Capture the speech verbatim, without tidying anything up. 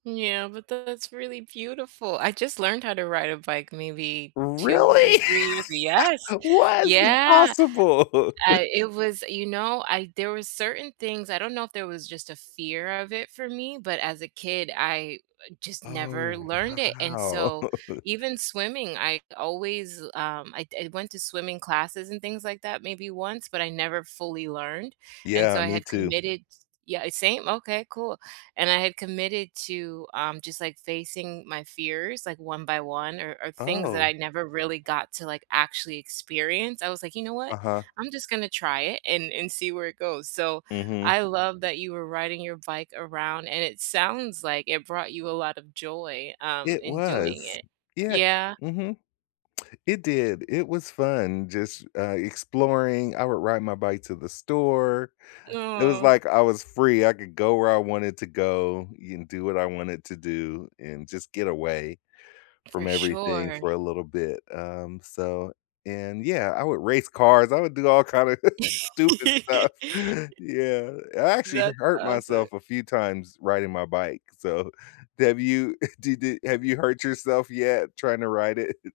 Yeah, but that's really beautiful. I just learned how to ride a bike, maybe two or Really? three years yes! What is Yeah, impossible I it was you know, I there were certain things I don't know if there was just a fear of it, for me, but as a kid, I just never Oh, learned it, and wow. so, even swimming, I always, um, I I went to swimming classes and things like that maybe once, but I never fully learned, and so, Yeah, I me had too. committed t yeah, same, okay, cool and I had committed to, um, just, like, facing my fears, like, one by one or or things that I Oh. never really got to, like, actually experience. I was like, "You know what? Uh-huh. I'm just gonna try it and and see where it goes." So, Mhm. I love that you were riding your bike around, and it sounds like it brought you a lot of joy, um, It in doing was, it. yeah Yeah. mhm. It did It was fun just, uh, exploring. I would ride my bike to the store. It was Aw. like I was free. I could go where I wanted to go, and do what I wanted to do, and just get away from For everything sure. for a little bit, um, so and, yeah, I would race cars. I would do all kind of stupid stuff, yeah. I actually That's hurt awesome. myself a few times riding my bike. So, have you did it have you hurt yourself yet, trying to ride it?